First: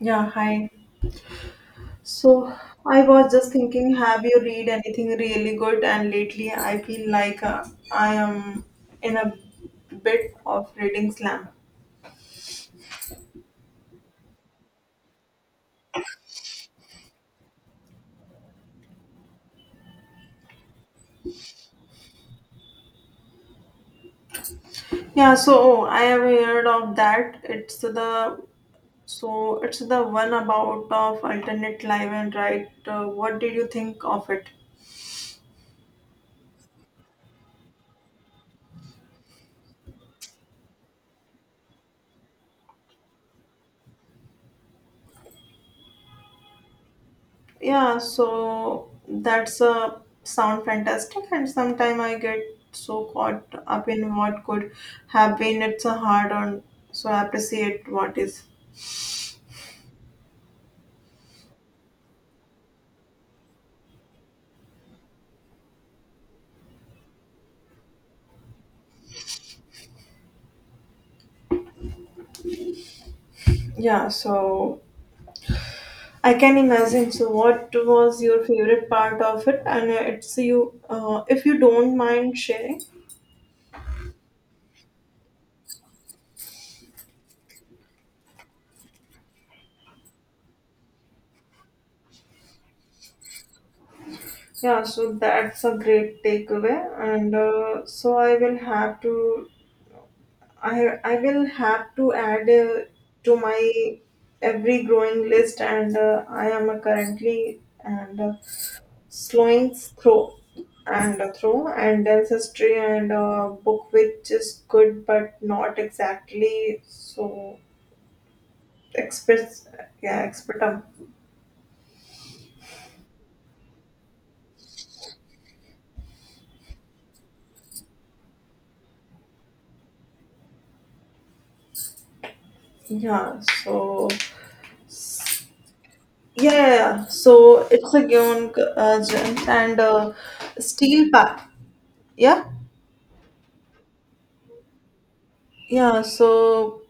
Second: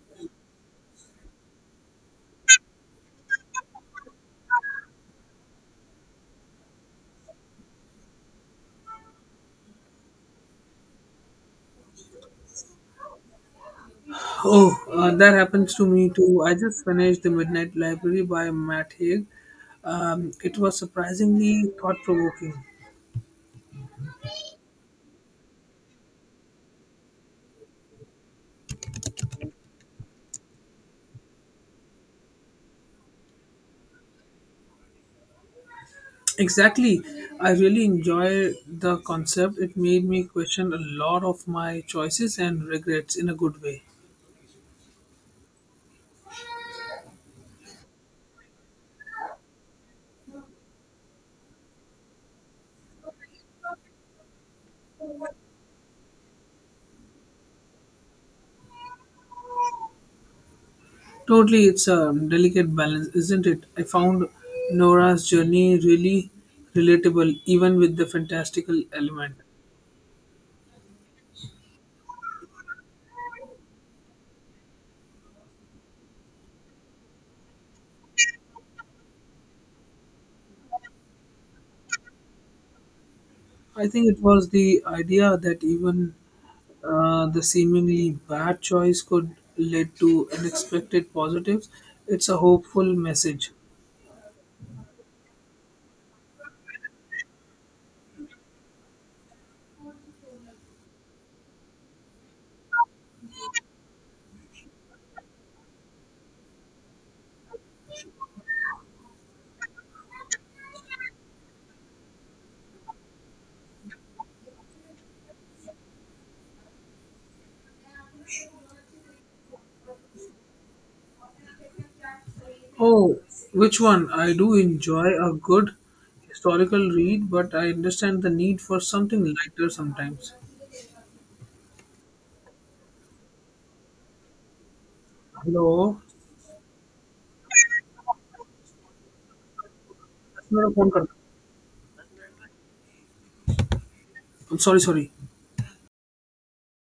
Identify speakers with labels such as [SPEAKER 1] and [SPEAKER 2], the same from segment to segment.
[SPEAKER 1] Yeah, hi. So I was just thinking, have you read anything really good? And lately, I feel like I am in a bit of reading slam.
[SPEAKER 2] Oh, that happens to me too. I just finished The Midnight Library by Matt Haig. It was surprisingly thought provoking.
[SPEAKER 1] Yeah, so I have heard of that. It's the one about of alternate life and right. What did you think of it?
[SPEAKER 2] Exactly. I really enjoy the concept. It made me question a lot of my choices and regrets in a good way.
[SPEAKER 1] Yeah, so that's a sound fantastic and sometime I get so caught up in what could have been. It's a hard on. So I appreciate what is.
[SPEAKER 2] Totally, it's a delicate balance, isn't it? I found Nora's journey really relatable, even with the fantastical element.
[SPEAKER 1] Yeah, so I can imagine. So what was your favorite part of it, and it's you, if you don't mind sharing.
[SPEAKER 2] I think it was the idea that even the seemingly bad choice could lead to unexpected positives. It's a hopeful message.
[SPEAKER 1] Yeah, so that's a great takeaway, and so I will have to I will have to add, to my every growing list, and I am currently, and slowing through and through and ancestry and book, which is good but not exactly so expert. Yeah, expert.
[SPEAKER 2] Oh, which one? I do enjoy a good historical read, but I understand the need for something lighter sometimes.
[SPEAKER 1] Yeah, so,
[SPEAKER 2] Hello.
[SPEAKER 1] yeah, yeah, yeah. So it's a given gems, and
[SPEAKER 2] मेरा phone कर-
[SPEAKER 1] steel
[SPEAKER 2] दो.
[SPEAKER 1] pack. Yeah.
[SPEAKER 2] I'm sorry, sorry.
[SPEAKER 1] Yeah, so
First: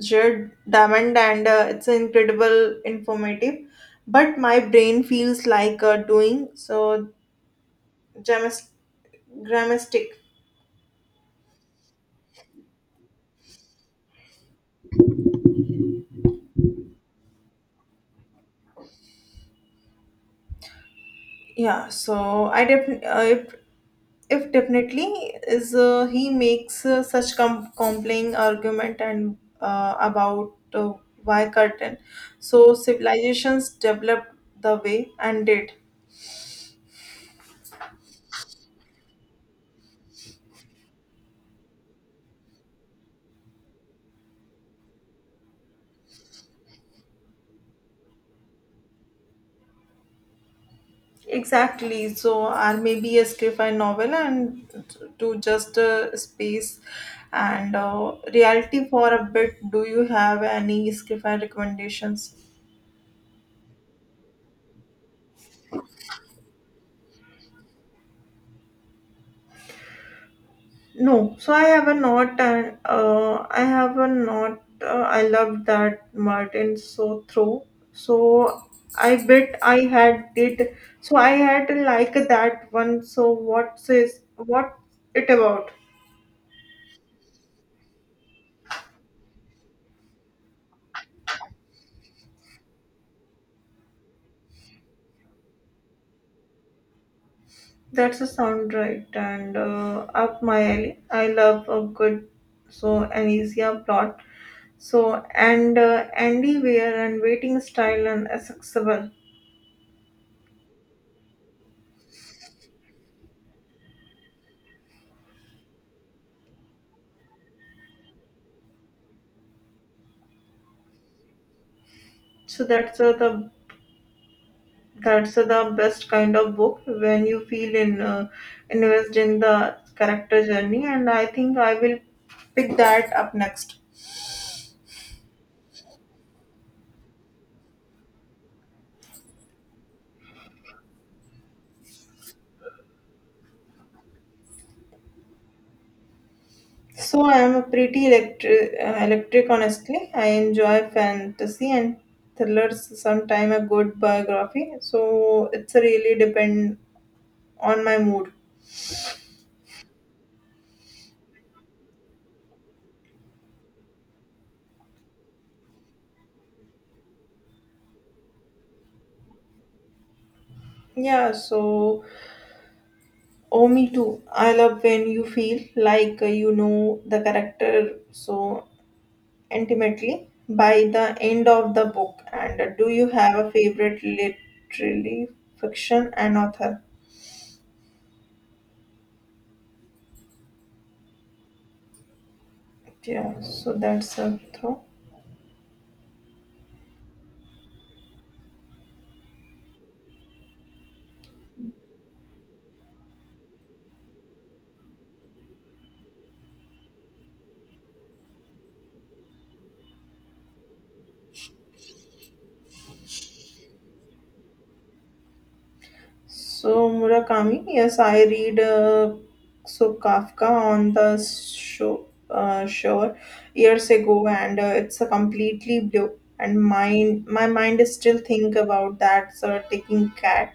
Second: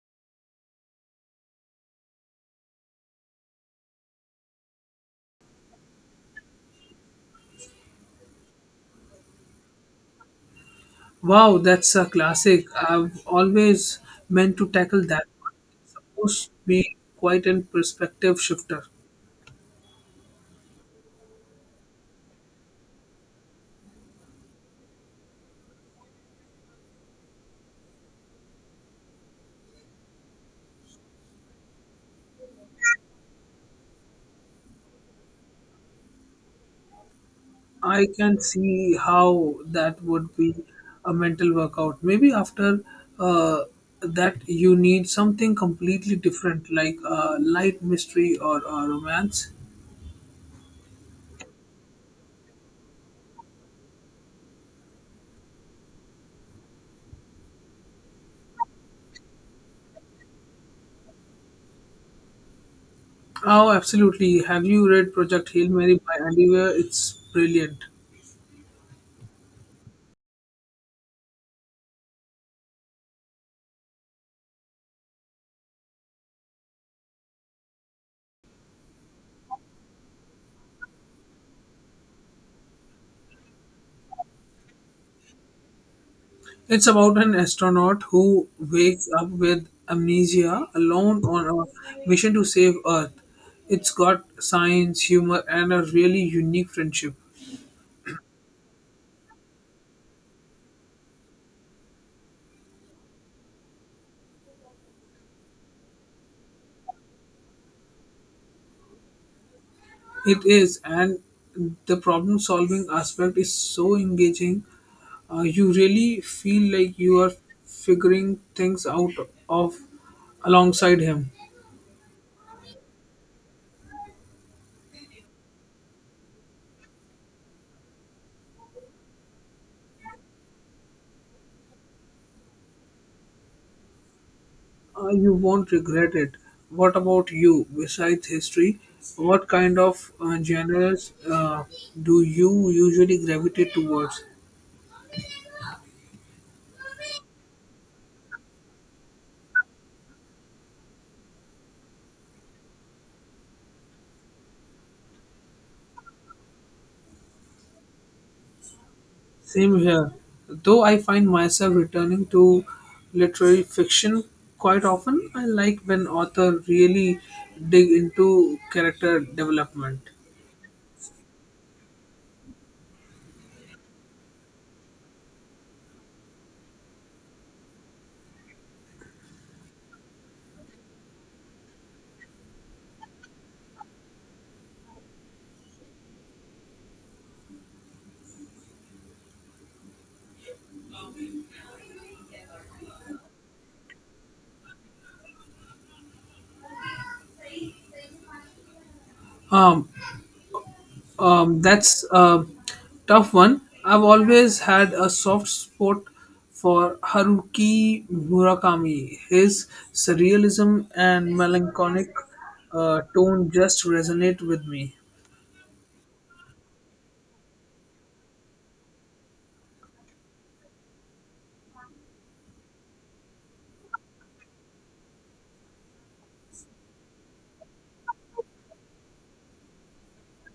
[SPEAKER 1] Jared Diamond, and it's incredible informative. But my brain feels like doing so gymnas- gymnastic.
[SPEAKER 2] Wow, that's a classic. I've always meant to tackle that. Must be quite a perspective shifter.
[SPEAKER 1] Yeah, so I definitely, if definitely is, he makes such compelling argument, and about, why curtain so civilizations developed the way and did.
[SPEAKER 2] I can see how that would be a mental workout. Maybe after uh, that, you need something completely different, like a light mystery or a romance.
[SPEAKER 1] Exactly. So, or maybe a sci-fi novel, and to just space, and reality for a bit. Do you have any sci-fi recommendations?
[SPEAKER 2] Oh, absolutely. Have you read Project Hail Mary by Andy Weir? It's brilliant.
[SPEAKER 1] No. So I have a not, and I have a not. I love that Martin so through. So I bet I had it. So I had like that one. So what's is what it about?
[SPEAKER 2] It's about an astronaut who wakes up with amnesia alone on a mission to save Earth. It's got science, humor, and a really unique friendship.
[SPEAKER 1] That's a sound right, and up my alley. I love a good so amnesia plot. So, and Andy wear and waiting style and accessible.
[SPEAKER 2] It is, and the problem solving aspect is so engaging. You really feel like you are figuring things out of alongside him.
[SPEAKER 1] So that's the best kind of book when you feel in, invest in the character journey. And I think I will pick that up next.
[SPEAKER 2] You won't regret it. What about you? Besides history, what kind of genres do you usually gravitate towards?
[SPEAKER 1] So I am a pretty electric. Honestly, I enjoy fantasy and thrillers. Sometime a good biography. So it's really depend on my mood.
[SPEAKER 2] Same here. Though I find myself returning to literary fiction quite often, I like when authors really dig into character development.
[SPEAKER 1] Yeah. So, oh, me too. I love when you feel like you know the character so intimately by the end of the book. And do you have a favorite literary fiction and author? Yeah. So that's a throw.
[SPEAKER 2] Um, that's a tough one. I've always had a soft spot for Haruki Murakami. His surrealism and melancholic tone just resonate with me.
[SPEAKER 1] So Murakami, yes, I read, so Kafka on the show, shore years ago, and it's a completely blue. And my mind is still think about that sort of taking cat,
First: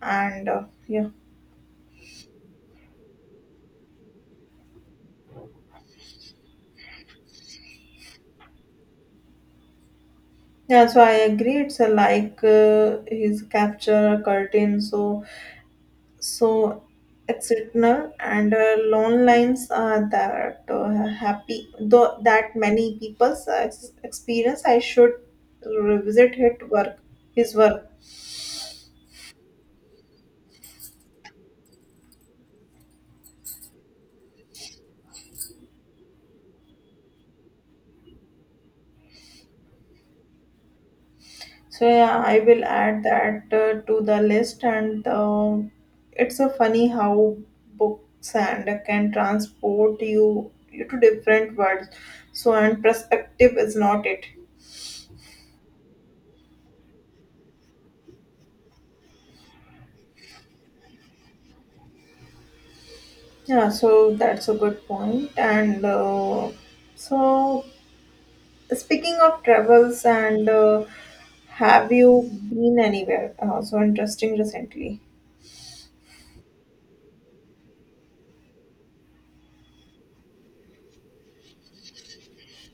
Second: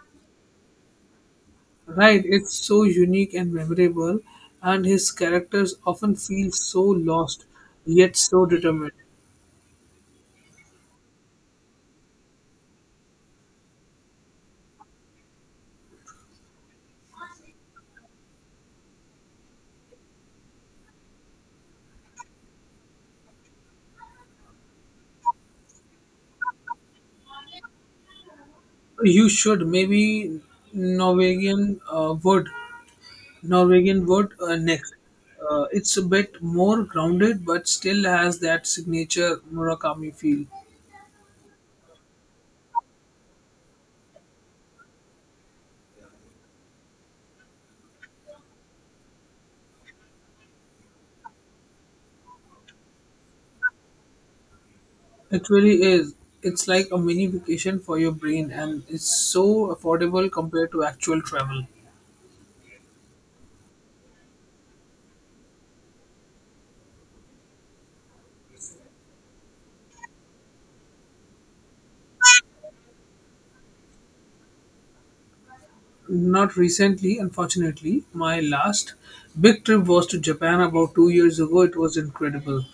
[SPEAKER 1] and yeah.
[SPEAKER 2] Right, it's so unique and memorable, and his characters often feel so lost yet so determined.
[SPEAKER 1] Yeah. So I agree. It's a like his capture a curtain, so it's written, and loan lines, that happy though that many people's experience. I should revisit his work.
[SPEAKER 2] You should, maybe Norwegian would. Norwegian word next. It's a bit more grounded, but still has that signature Murakami feel.
[SPEAKER 1] So, yeah, I will add that, to the list, and it's a funny how books and can transport you to different worlds, so and perspective, is not it?
[SPEAKER 2] It really is. It's like a mini vacation for your brain, and it's so affordable compared to actual travel.
[SPEAKER 1] Yeah, so that's a good point. And so, speaking of travels, and have you been anywhere so interesting recently?
[SPEAKER 2] Not recently, unfortunately. My last big trip was to Japan about 2 years ago. It was incredible.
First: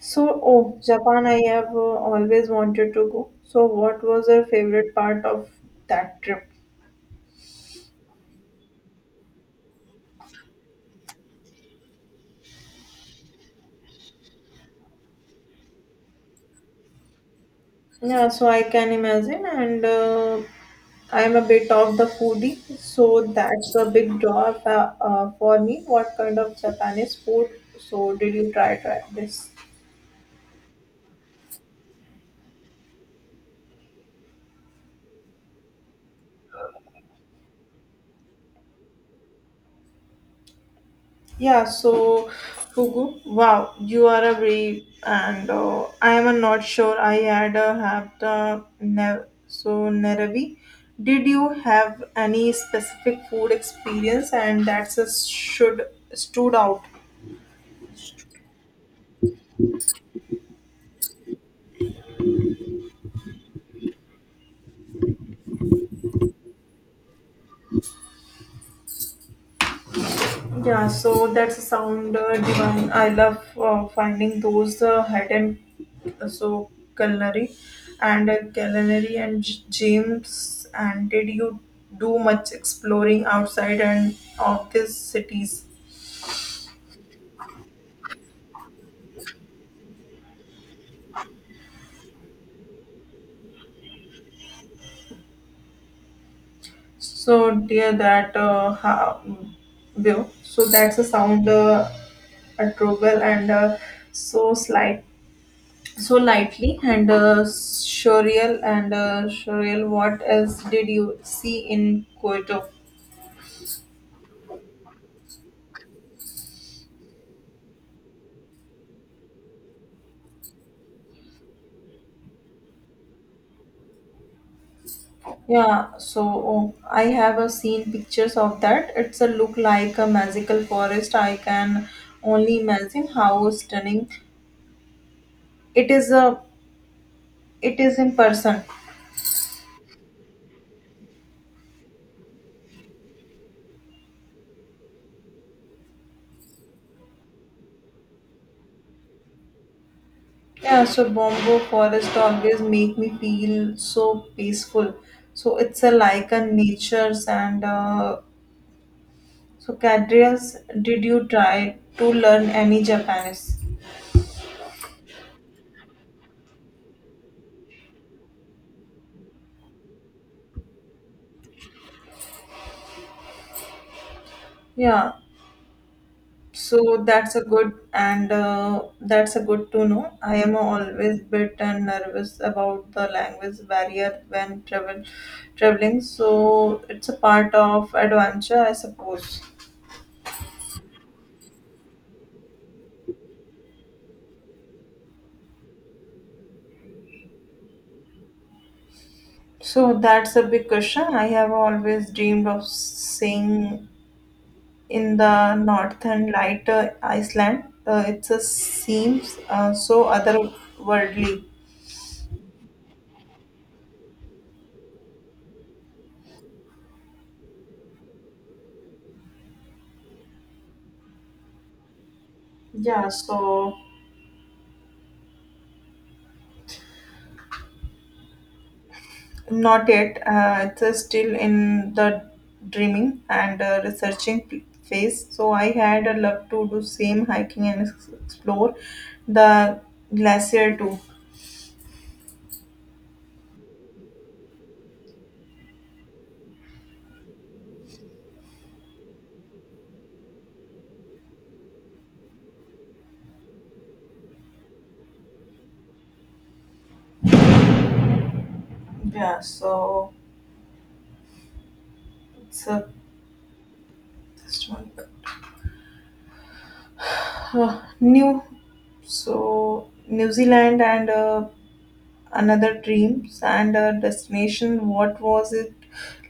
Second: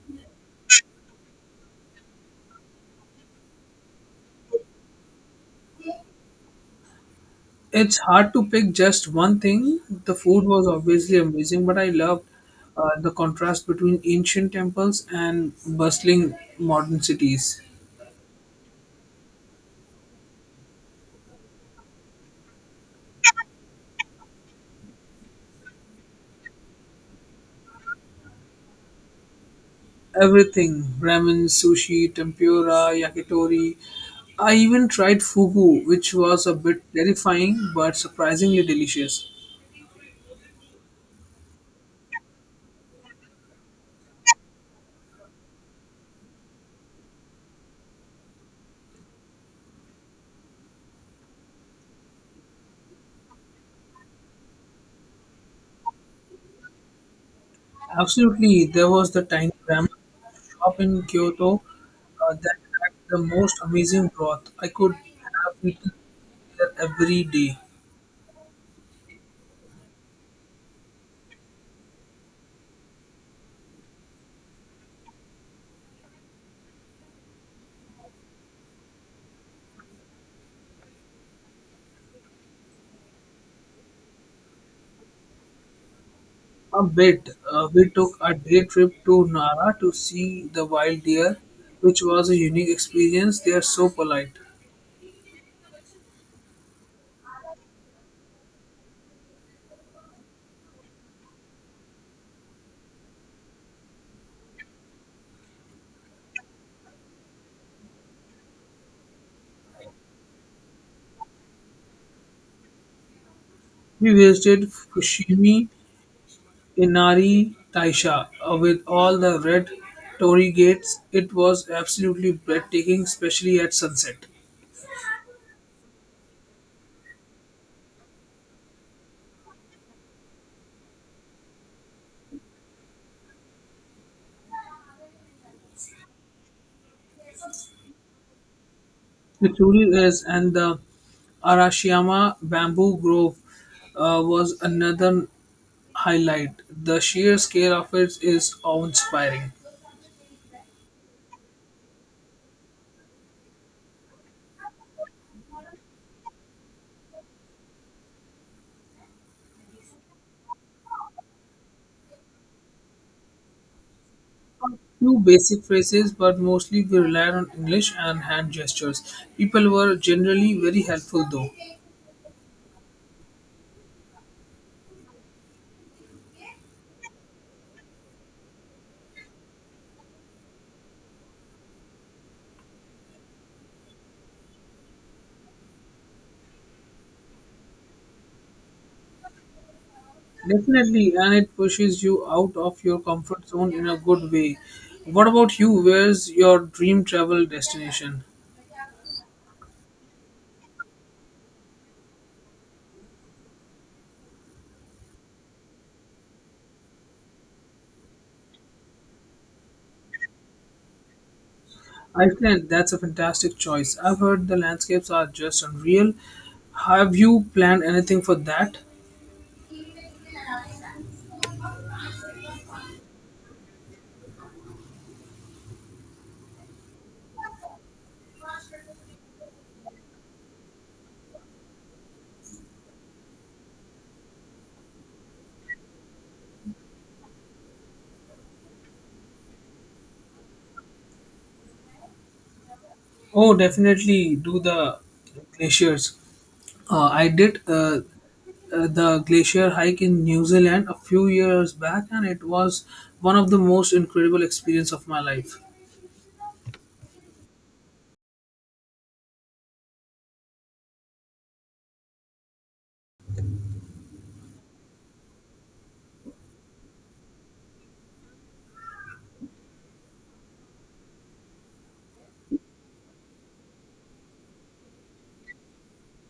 [SPEAKER 1] So, oh, Japan, I have always wanted to go. So, what was your favorite part of that trip?
[SPEAKER 2] It's hard to pick just one thing. The food was obviously amazing, but I loved the contrast between ancient temples and bustling modern cities.
[SPEAKER 1] Yeah, so I can imagine, and I'm a bit of the foodie, so that's a big draw, for me. What kind of Japanese food? So, did you try this?
[SPEAKER 2] Everything ramen, sushi, tempura, yakitori. I even tried fugu, which was a bit terrifying but surprisingly delicious.
[SPEAKER 1] Yeah, so Fugu, wow, you are a brave, and I am not sure I had have the Neravi. Did you have any specific food experience, and that's a should stood out?
[SPEAKER 2] Absolutely, there was the tiny ramen shop in Kyoto that had the most amazing broth. I could have eaten there every day.
[SPEAKER 1] Yeah, so that's a sound divine. I love finding those hidden, so culinary culinary and James. And did you do much exploring outside and of these cities?
[SPEAKER 2] A bit. We took a day trip to Nara to see the wild deer, which was a unique experience. They are so polite.
[SPEAKER 1] So dear, that view. So that's a sound adorable, and so slight. So lightly, and surreal, what else did you see in Kyoto?
[SPEAKER 2] We visited Fushimi Inari Taisha with all the red torii gates. It was absolutely breathtaking, especially at sunset.
[SPEAKER 1] Yeah, so, oh, I have seen pictures of that. It's a look like a magical forest. I can only imagine how stunning it is uh, it is in person.
[SPEAKER 2] The truly is, and the Arashiyama bamboo grove was another highlight. The sheer scale of it is awe-inspiring.
[SPEAKER 1] Yeah, so bombo forest always make me feel so peaceful. So it's a like a nature's, and so, Cadreas, did you try to learn any Japanese?
[SPEAKER 2] Few basic phrases, but mostly we relied on English and hand gestures. People were generally very helpful, though.
[SPEAKER 1] Yeah, so that's a good to know. I am always bit and nervous about the language barrier when traveling. So it's a part of adventure, I suppose.
[SPEAKER 2] Definitely, and it pushes you out of your comfort zone in a good way. What about you? Where's your dream travel destination?
[SPEAKER 1] So that's a big question. I have always dreamed of seeing in the northern light, Iceland. It seems so otherworldly.
[SPEAKER 2] Iceland, that's a fantastic choice. I've heard the landscapes are just unreal. Have you planned anything for that?
[SPEAKER 1] Yeah, so not yet. It's still in the dreaming, and researching phase. So I had a love to do same hiking and explore the glacier too.
[SPEAKER 2] Oh, definitely do the glaciers. I did the glacier hike in New Zealand a few years back, and it was one of the most incredible experience of my life.
[SPEAKER 1] Yeah, so it's a just one, new. So New Zealand, and another dreams and a destination. What was it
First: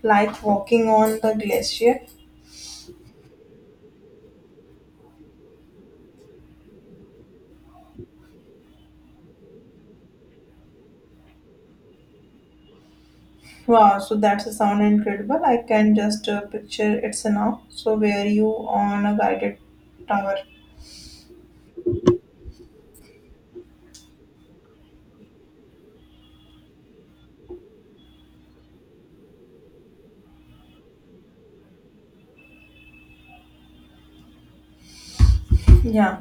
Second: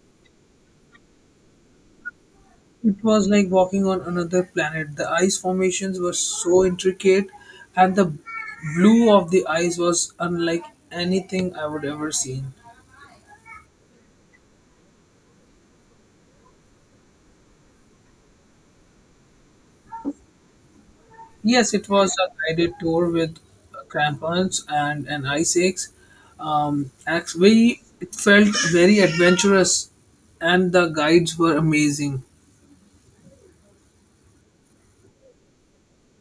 [SPEAKER 1] like walking on the glacier?
[SPEAKER 2] It was like walking on another planet. The ice formations were so intricate, and the blue of the ice was unlike anything I would ever seen.
[SPEAKER 1] Wow, so that's a sound incredible. I can just picture it's now. So where you on a guided tower?
[SPEAKER 2] Yes, it was a guided tour with crampons and an ice axe. We it felt very adventurous, and the guides were amazing.
[SPEAKER 1] Yeah.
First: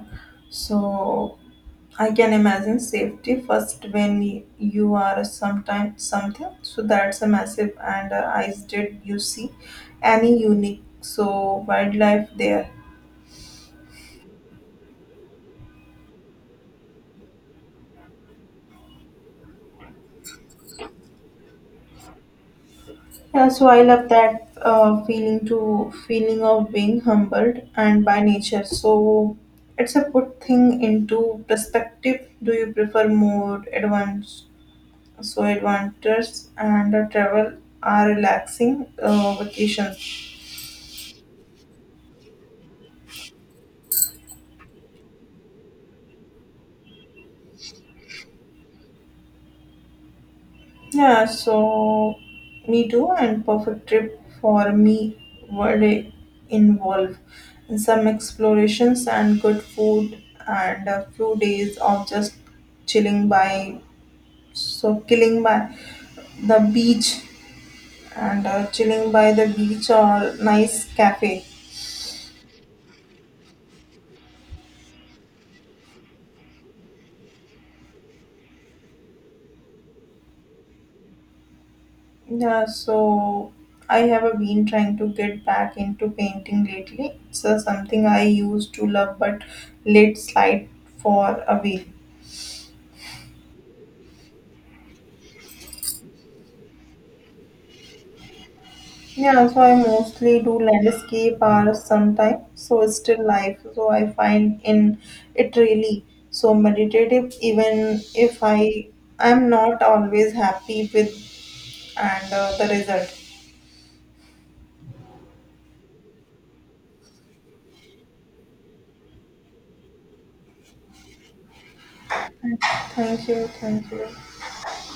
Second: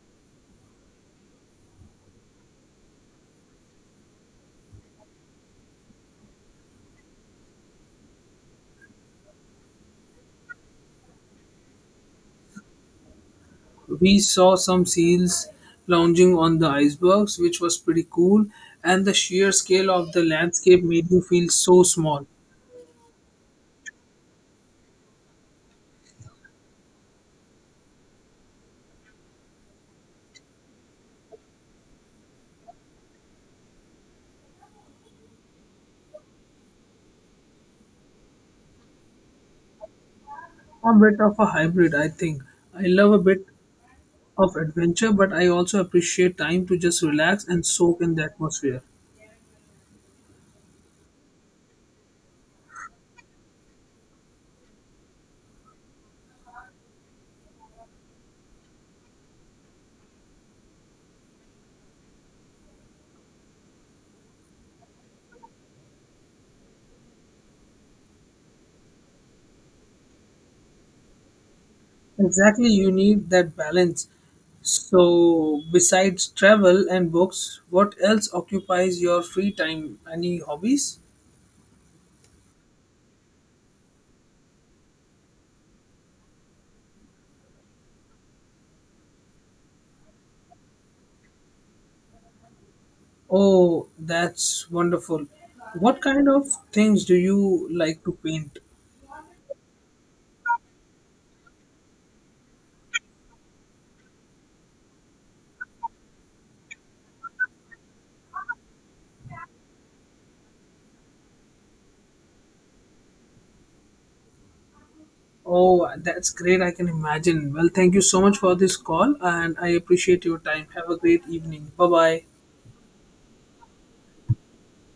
[SPEAKER 1] So I can imagine safety first when you are sometime something. So that's a massive, and eyes, did you see any unique so wildlife there?
[SPEAKER 2] We saw some seals lounging on the icebergs, which was pretty cool, and the sheer scale of the landscape made you feel so small.
[SPEAKER 1] Yeah, so I love that feeling to feeling of being humbled and by nature. So it's a put thing into perspective. Do you prefer more advanced? So adventures, and travel are relaxing, vacations.
[SPEAKER 2] A bit of a hybrid, I think. I love a bit of adventure, but I also appreciate time to just relax and soak in the atmosphere.
[SPEAKER 1] Yeah, so me too. And perfect trip for me would involve some explorations and good food and a few days of just chilling by. So killing by the beach, and chilling by the beach or nice cafe.
[SPEAKER 2] Exactly, you need that balance. So, besides travel and books, what else occupies your free time? Any hobbies?
[SPEAKER 1] Yeah, so I have been trying to get back into painting lately. It's something I used to love but let slide for a while.
[SPEAKER 2] Oh, that's wonderful. What kind of things do you like to paint?
[SPEAKER 1] Yeah, so I mostly do landscape art sometimes. So still life. So I find in it really so meditative, even if I am not always happy with, and the result.
[SPEAKER 2] Oh, that's great. I can imagine. Well, thank you so much for this call and I appreciate your time. Have a great evening. Bye bye.
[SPEAKER 1] 哎同学，同学